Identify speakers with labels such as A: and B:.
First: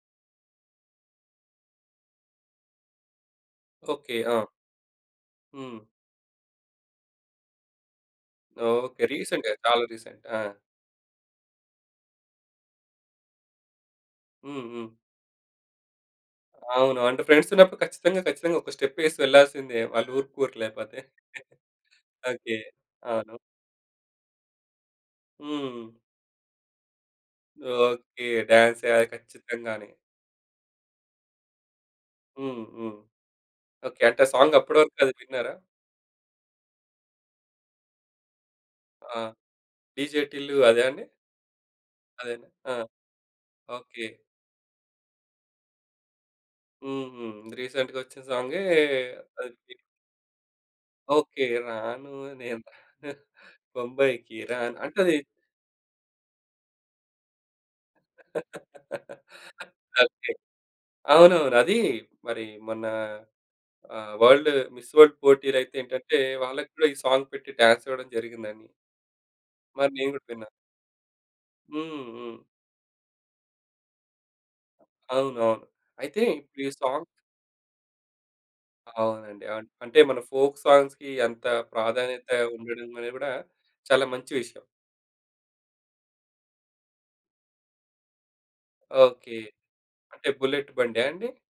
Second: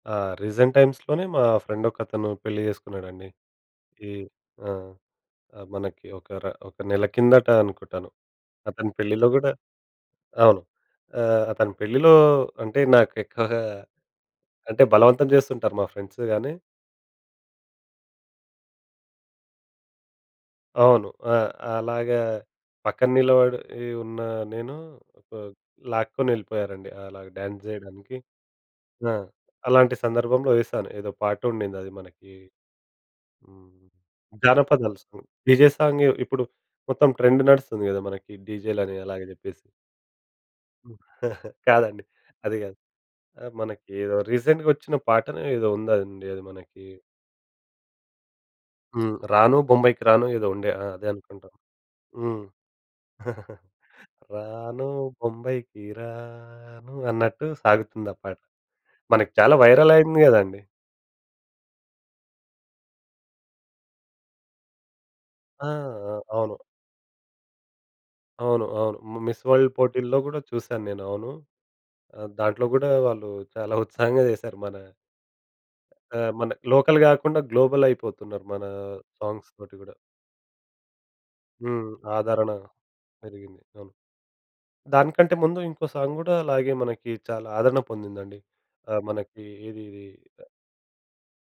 A: ఆహ్, రీసెంట్ టైమ్స్‌లోనే మా ఫ్రెండ్ ఒకతను పెళ్లి చేసుకున్నాడండి. ఈ
B: ఓకే. ఆ!
A: ఆ! ఆహ్,
B: హ్మ్.
A: మనకి ఒకర ఒక నెల కిందట అనుకుంటాను. అతని
B: ఓకే.
A: పెళ్ళిలో కూడా
B: రీసెంట్‌గా, చాలా రీసెంట్. ఆ!
A: అవును. ఆహ్, అతని పెళ్ళిలో అంటే నాకెక్కువగా
B: హ్మ్.
A: అంటే,
B: హ్మ్.
A: బలవంతం చేస్తుంటారు మా ఫ్రెండ్స్‌ గాని.
B: అవును. అంటే, ఫ్రెండ్స్ ఉన్నప్పుడు ఖచ్చితంగా, ఖచ్చితంగా ఒక స్టెప్ ఏసి వెళ్ళాల్సిందే. వాళ్ళు ఊరుకొరు లేకపోతే.
A: అవును. ఆహ్, అలాగా
B: ఓకే.
A: పక్కన
B: అవును.
A: నిలబడి ఉన్న నేను ఆహ్,
B: హ్మ్.
A: లాక్కొని ఎళ్ళిపోయారండి. అలా డ్యాన్స్ ఏయడానికి.
B: ఓకే. డాన్స్ ఏయాలి
A: ఆ!
B: ఖచ్చితంగాని.
A: అలాంటి సందర్భంలో ఏశాను. ఏదో పాట ఉండింది అది మనకి
B: హ్మ్. హ్మ్.
A: హ్మ్,
B: ఓకే. అంటే, సాంగ్ అప్పడు వరకు
A: జానపదాలు
B: అది
A: సాంగ్.
B: విన్నారా?
A: డీజే సాంగ్ ఇప్పుడు మొత్తం ట్రెండ్ నడుస్తుంది కదా మనకి. డీజేలు అని
B: ఆ!
A: అలాగా చెప్పేసి.
B: 'డిజే టిల్లు' అదా అండి?
A: కాదండి.
B: అదేనా?
A: అది
B: ఆ!
A: కాదు. ఆహ్, మనకి
B: ఓకే.
A: రీసెంట్‌గా వచ్చిన పాట ఏదో ఉందండి అది మనకి.
B: హ్మ్. హ్మ్. రీసెంట్‌గా వచ్చిన సాంగే
A: హ్మ్.
B: అది
A: 'రాను
B: పె
A: బొంబాయికి రాను' ఏదో ఉండే. ఆ! అదే
B: ఓకే.
A: అనుకుంటా
B: 'రాను
A: హ్మ్.
B: నేను రా బొంబాయికి రాను'
A: రాను
B: అంటే అది
A: బొంబాయికి రాను అన్నట్టు సాగుతుంది ఆ పాట. మనకి చాలా వైరల్ అయింది
B: ఓకే.
A: కదండీ!
B: అవునవును. అది మరి మొన్న ఆహ్ వరల్డ్ మిస్ వరల్డ్
A: ఆ!
B: పోటీలైతే ఏంటంటే,
A: అవును.
B: వాళ్ళకి కూడా ఈ సాంగ్ పెట్టి డాన్స్ ఇవ్వడం
A: అవును.
B: జరిగిందని...
A: అవును. మిస్ వరల్డ్
B: మరి నేను
A: పోటీల్లో కూడా
B: విన్నా.
A: చూశాను నేను అవును.
B: హ్మ్.
A: ఆహ్,
B: హ్మ్.
A: దాంట్లో కూడా వాళ్ళు చాలా ఉత్సాహంగా చేశారు. మన
B: అవునవును. అయితే,
A: ఆహ్, మన
B: ఇప్పుడు ఈ
A: లోకల్
B: సాంగ్
A: కాకుండా గ్లోబల్ అయిపోతున్నారు. మన
B: అవునండి.
A: సాంగ్స్‌‌ తోటి కూడా.
B: అంటే, మన ఫోల్క్ సాంగ్స్‌కి ఎంత
A: హ్మ్.
B: ప్రాధాన్యత
A: ఆదరణ
B: ఉండడం అనేది కూడా
A: పెరిగింది. అవును.
B: చాలా మంచి విషయం.
A: దానికంటే ముందు ఇంకో సాంగ్ కూడా, అలాగే మనకి చాలా ఆదరణ పొందిందండి. ఆహ్,
B: ఓకే.
A: మనకి ఏది ఇది
B: అంటే
A: ద
B: 'బుల్లెట్ బండా' అండి?